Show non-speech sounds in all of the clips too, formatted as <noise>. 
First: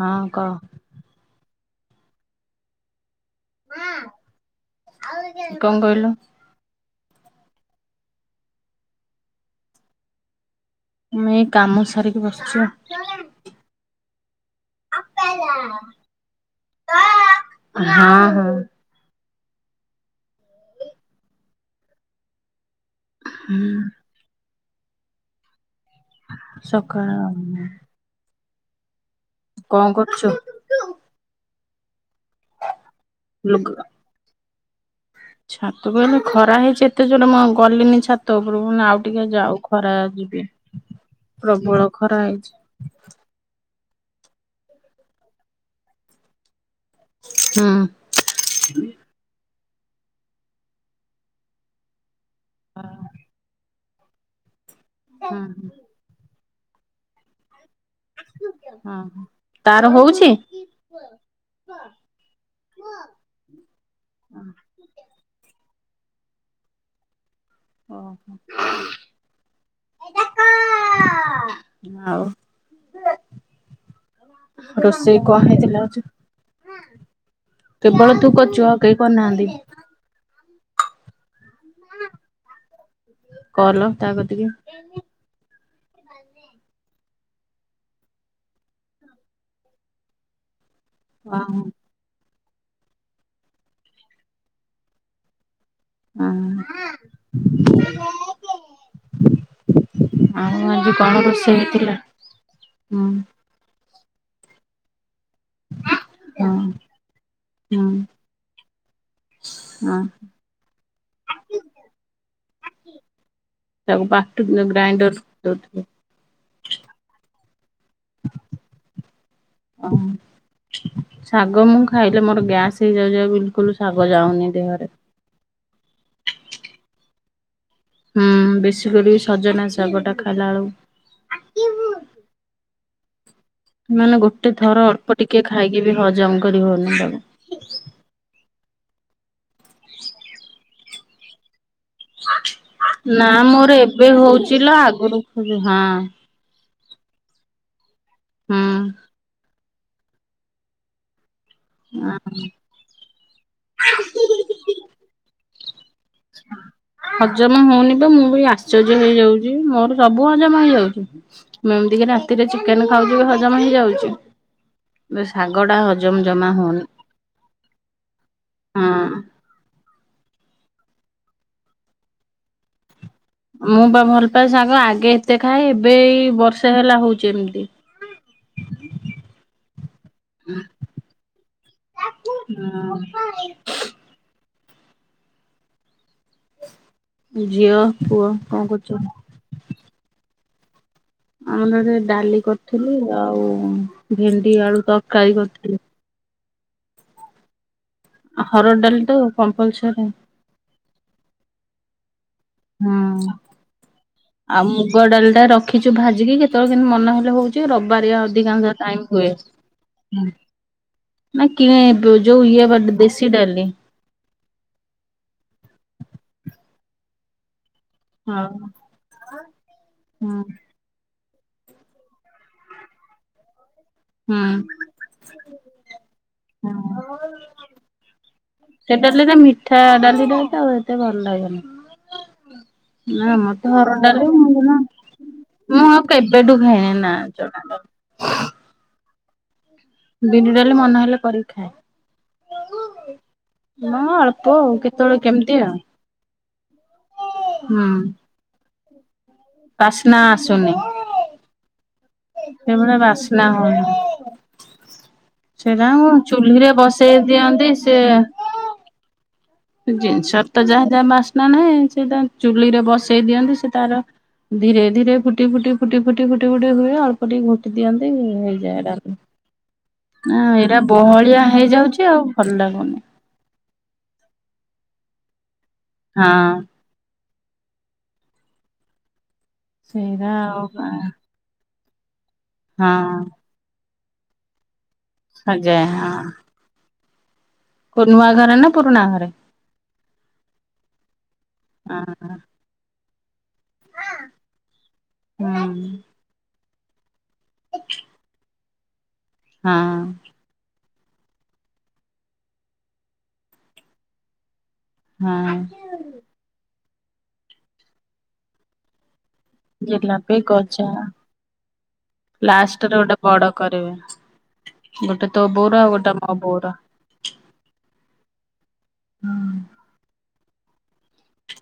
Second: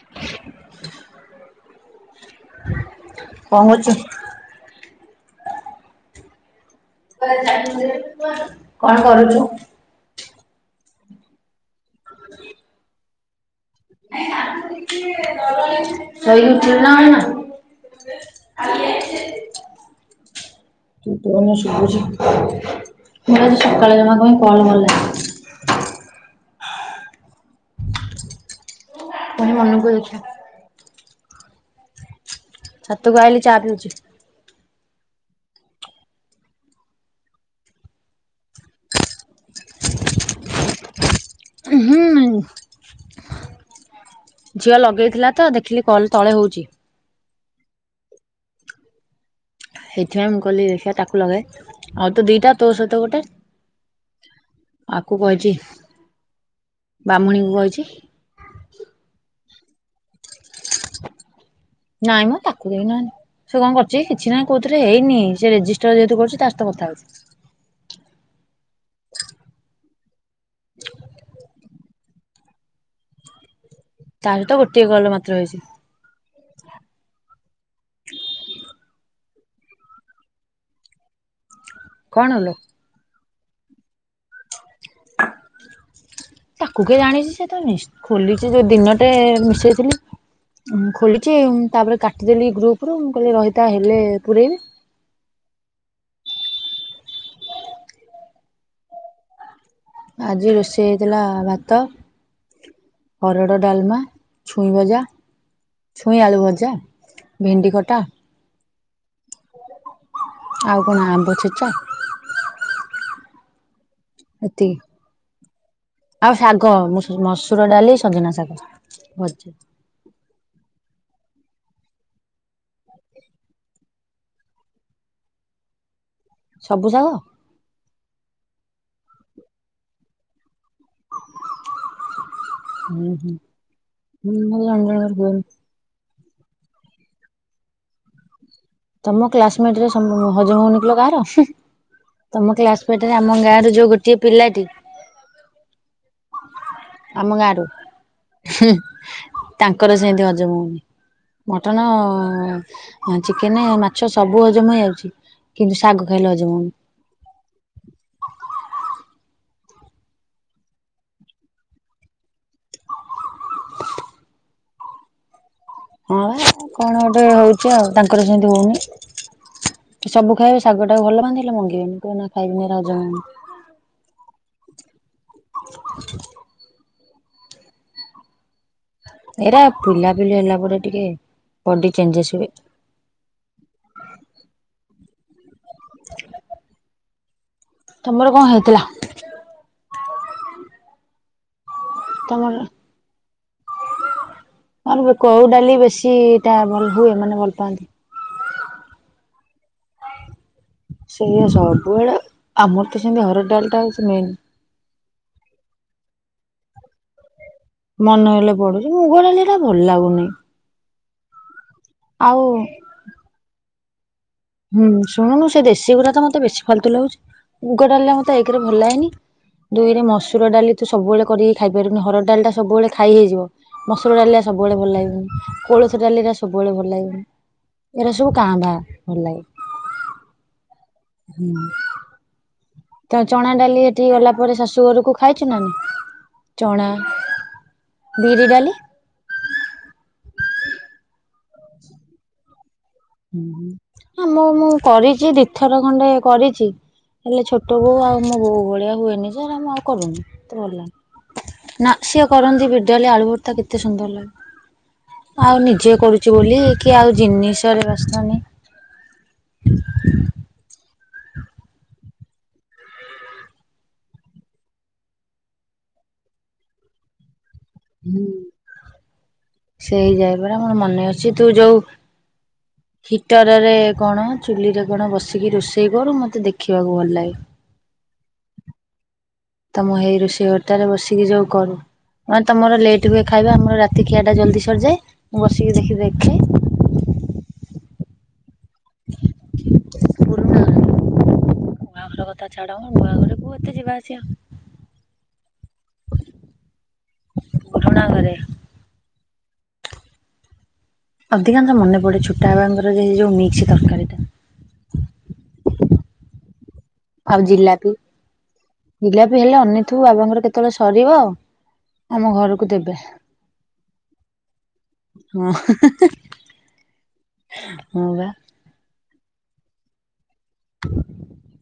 ହଁ କହ ପହଞ୍ଚୁଛି। କଣ କହିଲୁ କଣ କରୁଛୁ? ଏଇ କାମ ଧରିକି ବସିଛି ଆଉ। <unintelligible> ତୋ ଟୋନ ହଁ ଶୁଭୁଛି ହଁ। <unintelligible> କଲ୍ ଗଲା। ସକାଳ ପୁଣି କଣ ମନକୁ ଦେଖିଆ କରୁଛୁ? ଛାତକୁ ଆଇଲି ଚା ଲୁଗା ପଉଛି, ଛାତକୁ ଆଇଲେ ଖରା ହେଇଛି ଏତେ ଜୋର ମୁଁ ଗଲିନି ଛାତ ଉପରକୁ ଆଉ ଟିକେ ଯାଉ ଖରା ଯିବି ପ୍ରବଳ ଖରା ହୁଁ ହେଇଛି, ଝିଅ ଲଗେଇଥିଲା ତ ଦେଖିଲି କଲ ତଳେ ହଉଛି, ହଁ ସେଇଥିପାଇଁ ମୁଁ କହିଲି ଦେଖିଆ ତାକୁ ଲଗାଏ, ତ ଦିଟା ତୋ ସହିତ ଗୋଟେ <inaudible> ଆକୁ ହୁଁ କହିଚି ବ୍ରାହ୍ମଣୀଙ୍କୁ କହୁଛି ହଁ ତାର ହଉଛି। ନାଇଁ ମ ତାକୁ ଦେଇନାହାନ୍ତି। ସେ କଣ କରଛି କିଛି ନାଇଁ କୋଉଥିରେ ହେଇନି ସେ ରେଜି ସ୍ଟର ଯେହେତୁ କରୁଛି ତା ତ କଥାହଉଛି। ଓହୋ। ଏଇଟା। <inaudible> ହଉ ତା ସହିତ ଗୋଟିଏ କଲ ରୋଷେଇ ମାତ୍ର କଣ ହେଇଛି ହେଇଥିଲା ଆଜି। ହୁଁ କେବଳ ତୁ କରିଛୁ ଆଉ କେହି କରିନାହାନ୍ତି। <inaudible> କଣ ହେଲା? କଲ ତା କତିକି। ତାକୁ କିଏ ଜାଣିଛି ସେ ତ ଖୋଲିଛି ଯୋଉ ଦିନଟେ ମିଶେଇଥିଲି। ଉ ଖୋଲିଛି ଆଉ ତାପରେ କା ଦେଲି ଗ୍ରୁପ ରୁ ମୁଁ କହିଲି ରହିଥା ହେଲେ ପୁରେଇବି। ହଁ। ଆଜି ରୋଷେଇ ହେଇଥିଲା ଭାତ ହେଇଥିଲା? ହୁଁ। ହରଡ଼ ଡାଲମା ଛୁଇଁ ଭଜା ଛୁଇଁ ଆଳୁ ହଁ ଭଜା, ଭେଣ୍ଡି ହଁ କଟା ହଁ, କଣ ଆମ୍ବ ଛେଚା ତାକୁ ବାଟୁ ଏତିକି ଗ୍ରାଇଣ୍ଡର ଦଉଥିବେ। ଆଉ ଶାଗ ମୁ ମୁଗ ଡାଲି ସଜନା ଶାଗ ଭଜା। ଓହୋ ଶାଗ ମୁଁ ଖାଇଲେ ମୋର ଗ୍ୟାସ ହେଇଯାଉଛି ବିଲକୁଲ ଶାଗ ଯାଉନି ଦେହରେ। ସବୁ ସାଗ ହୁଁ ବେଶୀ କରି ସଜନା ଶାଗଟା ଖାଇଲା ବେଳକୁ ହୁଁ ହୁଁ। ମାନେ ଗୋଟେ ହୁଁ ଜଣ ଥର ଜଣଙ୍କର ଅଳ୍ପ ହୁଏନି ଟିକେ ଖାଇକି ବି ହଜ ଜମା କରିବନି ତମେ। ତମ କ୍ଲାସମେଟ ରେ ହଜମ ହଉନଥିଲା କାହାର। ତମ କ୍ଲାସମେଟ ରେ ଆମ ନା ଗାଁ ର ମୋର ଯୋଉ ଏବେ ଗୋଟିଏ ପିଲାଟି ହଉଛି ଲୋ ଆଗରୁ ହଁ ଆମ ଗାଁ ରୁ ହୁଁ ତାଙ୍କର ସେମିତି ହଜମ ହଉନି। ମଟନ ଚିକେନ ମାଛ ସବୁ ହଜମ ହେଇଯାଉଛି। କିନ୍ତୁ ଶାଗ ଖାଇଲେ ହଜମ ହଉନି। ହଜମ ହଉନି ବା ମୁଁ ବି ଆଶ୍ଚର୍ଯ୍ୟ ହେଇଯାଉଛି। ମୋର ସବୁ ହଜମ ହେଇଯାଉଛି ମୁଁ ଏମିତି କି ରାତିରେ ଚିକେନ ଖାଉଛିି ହ ହଜମ ହେଇଯାଉଛି। ବେ ସାଙ୍ଗ ହଁ କଣ ଗୋଟେ ହଉଛି ଆଉ ତାଙ୍କର ସେମିତି ହଁ। ହଉନି ସବୁ ଖାଇବେ ଶାଗ ଭଲ ମନ୍ଦ ହେଲେ ମଙ୍ଗିବେନି କୋଉଦିନ ଖାଇବା ଗୁରା ହଜମ ହଉନି ମୁଁ ବା ଭଲ ପାଏ ଶାଗ ଆଗେ ଏତେ ଖାଏ ଏବେ ଏଇ ବର୍ଷେ ହେଲା ହଉଛି। ଯେମିତି ଏଇରା ପିଲାପିଲି ହେଲା ପରେ ଟିକେ ବଡି ଚେଞ୍ଜେସ ହୁଏ। <inaudible> <inaudible> ଝିଅ ତମର ପୁଅ କଣ ହେଇଥିଲା କରୁଛନ୍ତି। ଆମର ଡାଲି ତମର? କରିଥିଲି ଆଉ <inaudible> ଆଳୁ ତରକାରୀ କୋଉ କରିଥିଲି। ଡାଲି ବେଶୀ ଏଇଟା ଭଲ ହୁଏ ମାନେ ଭଲ ପାଆନ୍ତି। ହରଡ ଡାଲି ତ କମ୍ପଲସରି ସେଇଆ ସବୁ ବେଳେ ହୁଁ ଆଉ ମୁଗ ଡାଲି ଟା ରଖିଛୁ ଭାଜିକି କେତେ କେତେବେଳେ କେମିତି ମନ ହେଲେ ହଉଚି। ମନେ ହେଲେ ପଡୁଛି ମୁଗ ଡାଲି ଟା ଭଲ ଲାଗୁନି <inaudible> କିଣା ଇଏ ଆଉ ଯୋଉ ଦେଶି ଡାଲି ହୁଁ ଶୁଣୁନୁ ସେ ଦେଶୀ ଗୁରା ତ ମତେ ବେଶୀ ଫାଲତୁ ଲାଗୁଛି। ମୁଗ ଡାଲି ଟା ମତେ ହଁ ଏକ ରେ ଭଲ ଲାଗେନି ଦୁଇରେ ହୁଁ। ମସୁର ଡାଲି ତୁ ସବୁବେଳେ କରିକି ଖାଇପାରିବିନି ହରଡ଼ ଡାଲିଟା ସବୁବେଳେ ଖାଇ ହେଇଯିବ। ମସୁର ଡାଲିଲା ସବୁବେଳେ ଭଲ ହୁଁ ଲାଗିବ କୋଳଥ ଡାଲିଲା ସବୁବେଳେ ଭଲ ଲାଗିବ ଏରା ସବୁ କାଁ ଭା ଲେ ତା ମିଠା ଡାଲି ତ ଆଉ ଏତେ ଭଲ ଲାଗେନି ତ ନା ଚଣା ମୋତେ ହରଡ ଏଠି ଡାଲି ଗଲା ଭଲ ପରେ ଲାଗେନା ଶାଶୁ ଘରକୁ ଖାଇଛୁ ନା ନାଇଁ ମୁଁ ଆଉ କେବେଠୁ ଚଣା ଖାଇନି ନା ବିରି ଡାଲି ବିରି ଡାଲି ମନ ହେଲେ କରିକି ଖାଏ। ହଁ ଆ ମୁଁ ଅଳ୍ପ ମୁଁ ଆଉ କେତେବେଳେ କରିଛି ଦି କେମିତି ଆଉ ଥର ଖଣ୍ଡେ କରିଛି ହେଲେ ଛୋଟ ହୁଁ। ବୋଉ ଆଉ ମୋ ବୋଉ ଭଳିଆ ହୁଏନି ମୁ ଆଉ ବାସ୍ନା କରୁନି ତ ଭଲ ଆସୁନି ଲାଗୁନି। ନା ସିଏ କରନ୍ତି ବିରି ସେଭଳିଆ ଡାଲି ଆଳୁ ବାସ୍ନା ଭରତା କେତେ ହଉନି ସୁନ୍ଦର ଲାଗେ ଆଉ ସେଇଟା ନିଜେ କରୁଛି ବୋଲି ଚୁଲିରେ କି ବସେଇ ଆଉ ଦିଅନ୍ତି ଜିନିଷ ରାଜଧାନୀ ଜିନଷର ତ ଯା ଯାହା ବାସ୍ନା ନାହିଁ ସେଇଟା ଚୁଲିରେ ବସେଇ ଦିଅନ୍ତି ସେ ତାର ଧୀରେ ଧୀରେ ଫୁଟି ଫୁଟି ଫୁଟି ଫୁଟି ଫୁଟି ଫୁଟି ହୁଏ ଅଳ୍ପ ଟିକେ ଦିଅନ୍ତି ହେଇଯାଏ ଏଟା ସେ ହେଇଯାଏ ନା ପରା ମୋର ଏଇଟା ମନେ ଅଛି ବହଳିଆ ତୁ ଯୋଉ ହେଇଯାଉଛି ଆଉ ଭଲ ଲାଗୁନି। ହିଟରରେ କଣ ଚୁଲିରେ କଣ ବସିକି ରୋଷେଇ ଦିଗରୁ ମୋତେ ହଁ। ଦେଖିବାକୁ ଭଲ ଲାଗେ ତମ ହେଇ ସେଇଟା ରୋଷେଇ ଆଉ ଘରଟାରେ ବସିକି ଯୋଉ କରୁ ହଁ ତମର ଲେଟ୍ ହଁ ହୁଏ ଖାଇବା ଆମର ରାତି ତଖିଆା ଟା ଜଲଦି ସରିଯାଏ। ମୁଁ ବସିକି ସଜାଏ ଦେଖି ଦେଖେ କ ନୂଆ ଘର ନା ପୁରୁଣା ଘରେ? ପୁରୁଣା ଘର ହଁ କଥା ଛାଡ ନୂଆଘର କୁ ଏତେ ଯିବା ହୁଁ ଆସିବା ପୁରୁଣା ଘରେ ହଁ ଅଧିକାଂଶ ମନେ ପଡେ ଛୋଟା ହେବେଳଙ୍କର ଯୋଉ ମିକ୍ସ ତରକାରୀ ହଁ ଆଉ ଜିଲାପି ଜିଲାପି ହେଲେ ଅନେଇଥିବୁ ଜିଲାପି ବାବାଙ୍କର କେତେବେଳେ ଗଜା ସରିବ ଆଉ ଆମ ଘରକୁ ଲାଷ୍ଟରେ ଦେବେ ଗୋଟେ ବଡ କରିବେ ଗୋଟେ ତୋ ବୋଉର ଆଉ ଗୋଟେ ମୋ ବୋଉର ହଁ ବା ହଁ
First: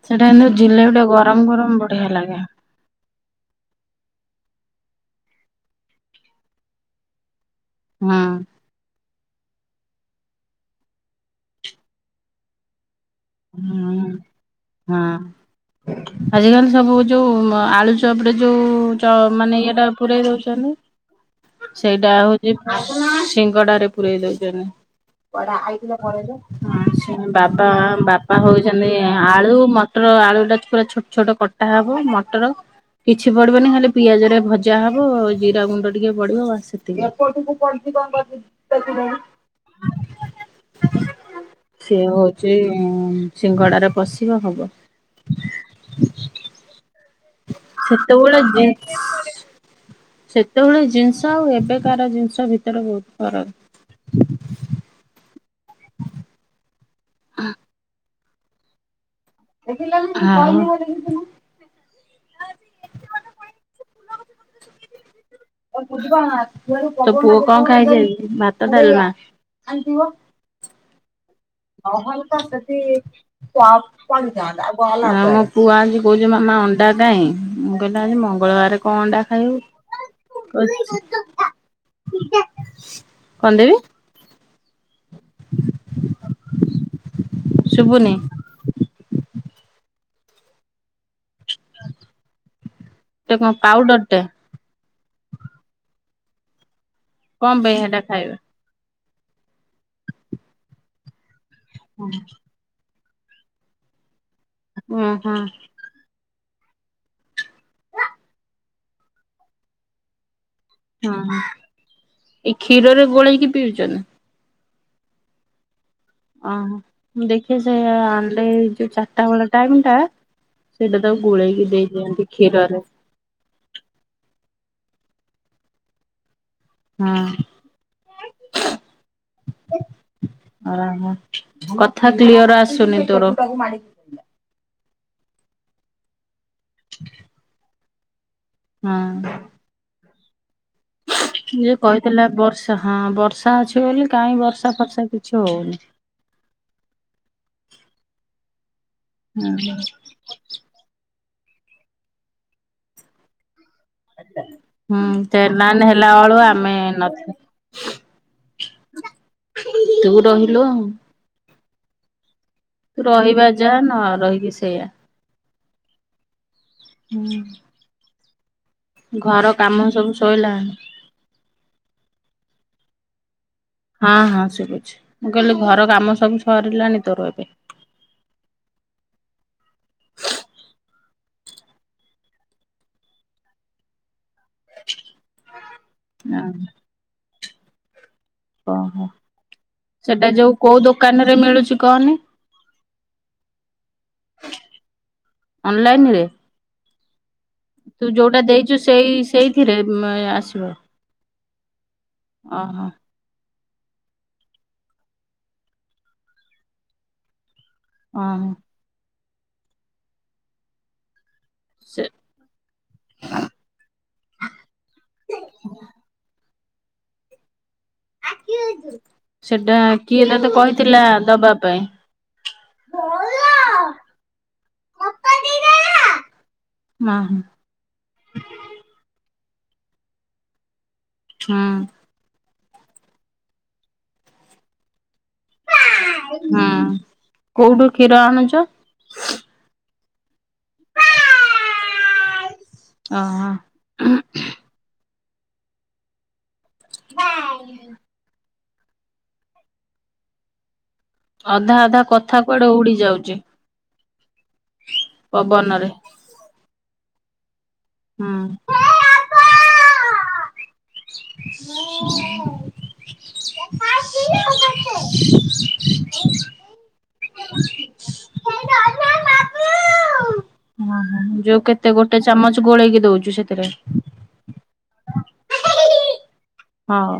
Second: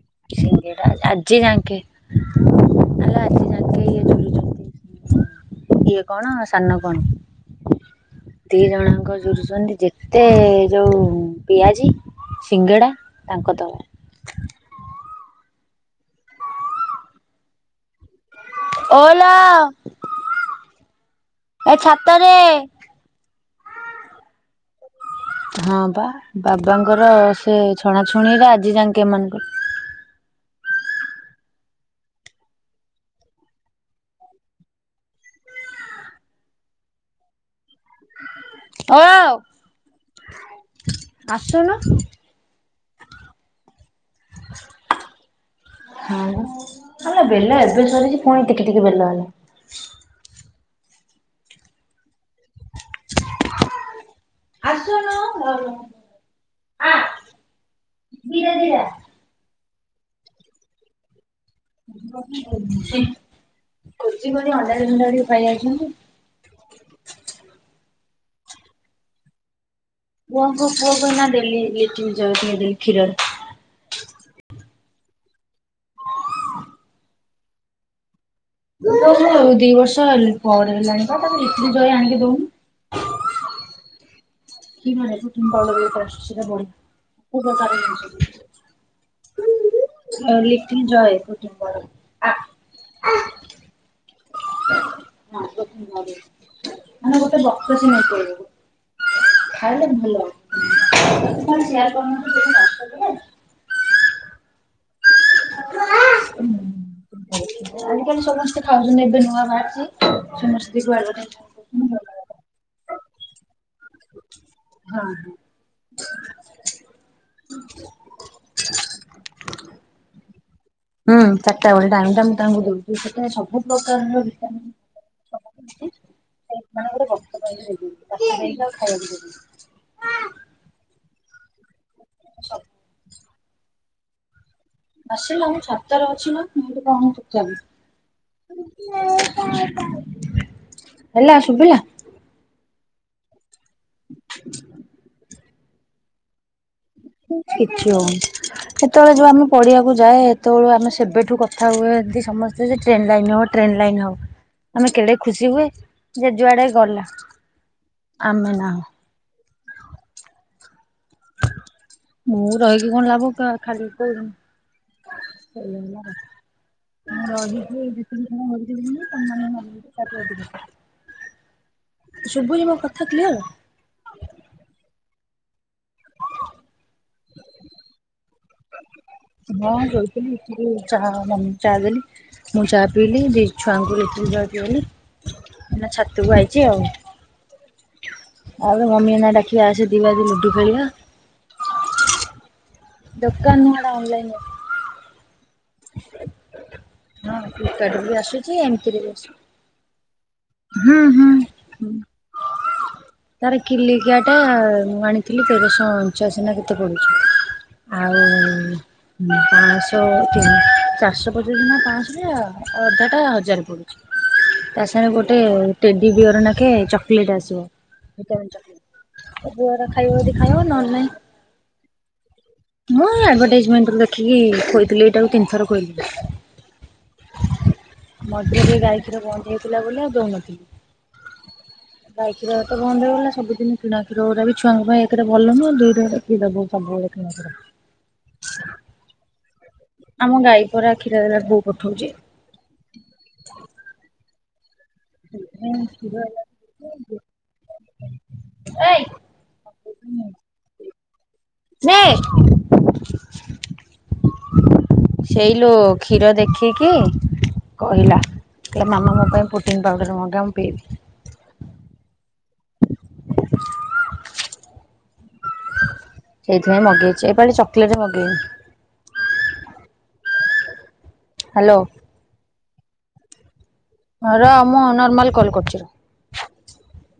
ସେଟା କିନ୍ତୁ ସିଙ୍ଗିଡା ଜିଲାପି ଟା ଆଜି ଗରମ ଯାଙ୍କେ ଗରମ ବଢିଆ ଲାଗେ। ଆଲୋ ଆଜି ଯାଙ୍କେ ଇଏ ଇଏ କଣ ସାନ କଣ ହଁ ଦି ଜଣଙ୍କ କରୁଛନ୍ତି ଯେତେ ଯୋଉ ପିଆଜି ସିଙ୍ଗଡା ତାଙ୍କ ତଳେ। ହଁ। ହଁ ଆଜିକାଲି ସବୁ ଯୋଉ-ଉ-ଉ ଆଳୁ। ଚପରେ ଯୋଉ ଯ ମାନେ ଓଲୋ ଇଏଟା ପୁରେଇ ଦଉଛନ୍ତି ଏ ସେଇଟା ଛାତରେ ହଉଛି ସ-ସ-ସ। ସିଙ୍ଗଡା ରେ ପୁରେଇ ଦଉଛନ୍ତି। ହଁ ପା ବାବାଙ୍କର ସେ ଛଣାଛୁଣି ପା ହଉଛନ୍ତି ଆଳୁ ମଟର ଆଳୁ ଟା ପୁରା ଛୋଟ ଛୋଟ କଟା ଟା ହବ ମଟର କିଛି ପଡିବନି ହେଲେ ପିଆଜ ରେ ଭଜା ହବ ଜିରା ଗୁଣ୍ଡ ଟିକେ ପଡିବ ବାସ ସେତିକି। <unintelligible> କଣ ଓ କର ଆସୁନୁ ସିଏ ହଉଛି। ହଁ। ସିଙ୍ଗଡା ପସିବ ହବ। ହେଲା ବେଲ ଏବେ ସରିଛି ସେତେବେଳେ ପୁଣି ଟିକି ଟିକି ଜିନିଷ ବେଲ ହେଲା। ସେତେବେଳେ ଜିନିଷ ଆଉ ଏବେ କାର ଜିନିଷ ଗଛ ଭିତରେ ବହୁତ ଫରକ। ହ ଆ। ହଁ। ଧୀରେ ଧୀରେ ଆ। ହଁ ଭୋଜି କରି ଅଣ୍ଡା ଦିନ ଟା <unintelligible> ଫୁଣ୍ଡାଡି ଖାଇ ଯାଉଛନ୍ତି। ତୋ ପୁଅ କଣ ଖାଇଯାଇଛି ଭାତ ଡାଲମା। ଆସିବ। ପୁଅ କୁ ଏଇନା। ଦେଲି ଲିଟିଲ ନହେଲେ ଜୟ ତ ଟିକେ ଦେଲି ସେଠି କ୍ଷୀରରେ। ଚା ପଡ଼ିଥାନ୍ତା ଆ ଆଉ ମୋ ପୁଅ ଆଜି କହୁଛି ମାମା ଅଣ୍ଡା କାଇଁ ମୁଁ କହିଲି ଆଜି ମ ଉ ଦି ବର୍ଷ ହେ ପରେ କହୁଛି ହେଲେଣିିବା ତାକୁ ଲିଟରି ଜଏ ଆଣିକି ଦଉନୁ। କଣ ଦେବି କି ମାନେ ପ୍ରଥମ ଭଲ ବିତ ଆସଛି ସେଟ ଶୁଭୁନି ବ। <unintelligible> ଆଉ ଲିଟିଲ ଜୟ କୁଟିମ୍ ଆ । ଟା। <inaudible> କଣ ପାଇଁ ବକ୍ସ ସେଟା ନେଇ ଖାଇବେ। ପଳେଇବୁ ଖାଇଲେ ଭଲ। ସେୟାର କରୁନଥିଲି ତତେ ୱାଟସପରେ। ହଁ ହଁ। ଆଜିକାଲି ସମସ୍ତେ ଖାଉଛନ୍ତି ଏବେ ନୂଆ ବାହାରିଛି ସମସ୍ତେ ହଁ ଏଇ କ୍ଷୀରରେ ଗୋଳେଇ କି ପିଉଛନ୍ତି। ହଁ ଅ ହଁ ମୁ ଦେଖିଛି ଏ ଯୋଉ ଚାରିଟା ବେଳ ଟାଇମ ଟା ସେଇଟା ହୁଁ ତାକୁ ଗୋଳେଇକି ଚାରିଟା ଦେଇ ବେଳ ଟାଇମ ଦିଅନ୍ତି ଟା ମୁଁ ତାଙ୍କୁ କ୍ଷୀରରେ ଦଉଚି ସେଥିରେ ସବୁ ପ୍ରକାର ର ଭିଟାମିନ <unintelligible> ମାନେ ଗୋଟେ ହଁ ଗଛ ତଳକୁ ନେଇଯିବି ତାକୁ ସେଠି ଖାଇବାକୁ ଦେବି। <unintelligible> କଥା କ୍ଲିୟର ଆସୁନି ତୋର। <inaudible> ଆସିଲୁ ମୁଁ ଛାତରେ ଅଛି ନା। <inaudible> ହଁ। ହେଲା ଯେ ଶୁଭିଲା। କହିଥିଲା ବର୍ଷ ହଁ ବର୍ଷା ବର୍ଷା ଅଛି ବୋଲି କାଇଁ ବର୍ଷା ଫର୍ଷା କିଛି ହଉନି। କିଛି ହଉନି ହେତେବେଳେ ଯୋଉ ଆମେ ପଢିବାକୁ ଯାଏ ହେତେବେଳୁ ଆମେ ସେବେଠୁ ସେବେଠୁ କଥା ହୁଏ ସମସ୍ତେ ଯେ ଟ୍ରେନ ଲାଇନ ଟ୍ରେନ ଲାଇନ ହଉ ଆମେ ହୁଁ କେଡେ ଖୁସି ଟ୍ରେନ ହୁଏ ଲାଇନ ହେଲା ଯେ ବେଳୁ ଯୁଆଡେ ଆମେ ଗଲା ଆମେ ନାହୁଁ। ନଥିଲୁ ତୁ ରହିଲୁ ଆଉ ମୁଁ ରହିକି କଣ ତୁ ଲାଭ ରହିବା ଯା ନ ରହିକି ସେଇଆ। <inaudible> ରହିକିବି <inaudible> ତମ ଘର କାମ ସବୁ ମାନଙ୍କୁ ସଇଲାଣି <inaudible> ଶୁଭୁନୀ ମୋ କଥା କ୍ଲିୟର। ହଁ ହଁ ଶୁଭୁଛି। ମୁଁ କହିଲି ଘର କାମ ସବୁ ସରିଲାଣିି। ତୋର ଏବେ। ହଁ ଶୋଇଥିଲି ଉଠିଲି ଚା ଦେଲି ମୁଁ ଚା ପିଇଲି ଦି ଛୁଆଙ୍କୁ ଲିଟିଲ୍ ଦେଲି ଏଇନା ଛାତକୁ ଆଇଛି ଆଉ। ଆଉ ଓହୋ ମମି ଏଇନା ଡାକିବେ ଆସେ ଦି ବାଜି ସେଟା ଲୁଡୁ ଯୋଉ କୋଉ ଖେଳିବା। ଦୋକାନରେ ମିଳୁଛି କହନି। ଦୋକାନ ନୁହେଁ ହେଟା ଅନଲାଇନରୁ ଅନଲାଇନରେ ଫ୍ଲିପକାର୍ଟରୁ ତୁ ବି ଯୋଉଟା ଆସୁଛି ଦେଇଚୁ ଏମିତିରେ ବି ସେଇ ଆସୁଛି। ସେଇଥିରେ ମା ହୁଁ ହୁଁ ହୁଁ। ଓହୋ ତାର କିଲିକିଆଟା ମୁଁ ଆଣିଥିଲି ତେରଶହ ଅଞ୍ଚାଶ୍ ନାଁ କେତେ ପଡୁଚି? ଆଉ ଓହୋ। ହଁ ପାଆଁଶ ତିନ ଚାରିଶ ପୋ ଯୋଜନା ସେ ପାଁଶ ଯା ଅଧାଟା ହଜାର ପଡ଼ୁଚି। ତା ସାଙ୍ଗେ ଗୋଟେ ଟେଡି ବିୟର ନାଁ କେ ଚକଲେଟ୍ ଆସିବ। ଭିଟାମିନ ଚକଲେଟ୍ ମୋ ପୁଅ ସେଟା ହେଟା ଖାଇବ କିଏ ଯଦି ତତେ ଖାଇବ ନହେଲେ କହିଥିଲା ନାହିଁ। ଦବା ପାଇଁ? ମୁଁ ହେ ଆଡ଼ଭାଟାଇଜମେଣ୍ଟ୍ ରୁ ଦେଖିକି ଖୋଇଥିଲି। ଏଇଟାକୁ ତିନି ଥର ଖୋଇଲିଣି। ହଁ ମଝିରେ ଟିକେ ଗାଈ କ୍ଷୀର ବନ୍ଦ ହେଇ ଥିଲା ବୋଲି ଆଉ ଦୋଉନଥିଲି। ହଁ। ର ତ ବନ୍ଦ ହେଇଗଲା ସବୁଦିନି କିଣା କ୍ଷୀର ଉରା ବି ଛୁଆଙ୍କ ପାଇଁ ଏ ତେଟା ଭଲ ନୁହଁ। ଦୁଇରେ ହେରା କ୍ଷୀର ହୁଁ। ବୁ ସବୁବେଳେ କିଣା କୋଉଠୁ ଆଣୁଛ? କ୍ଷୀର। ଆମ ଗାଈ ପରା କ୍ଷୀରରା ବୋଉ ପଠଉଚି। ଅ ହଁ। ସେଇଥିପାଇଁ କ୍ଷୀର ହେଲା <inaudible> ଏଇ ଅଧା ଅଧା କଥା କୁଆଡ଼େ ଉଡ଼ି ଯାଉଚି। ସେଇ ଲୋ କ୍ଷୀର ଦେଖି କି କହିଲା ହୁଁ। କହିଲା ମାମା ମୋ ପାଇଁ ପ୍ରୋଟିନ୍ ପାଉଡ଼ର ମ ର ମୁଁ ପିଇବି। <unintelligible> ସେଇଥିପାଇଁ ମଗେଇଚି। ଏପାଳି ଚକଲେଟ ମଗେଇନି। ଓହୋ ଯୋଉ ହ୍ୟାଲୋ କେତେ ଗୋଟେ ଚାମଚ୍ ତୁ ଗୋଳେଇକି ଦୋଉଚୁ ସେଥିରେ। ର ମୁଁ ନର୍ମାଲ କଲ କରୁଚି ର। ହଁ।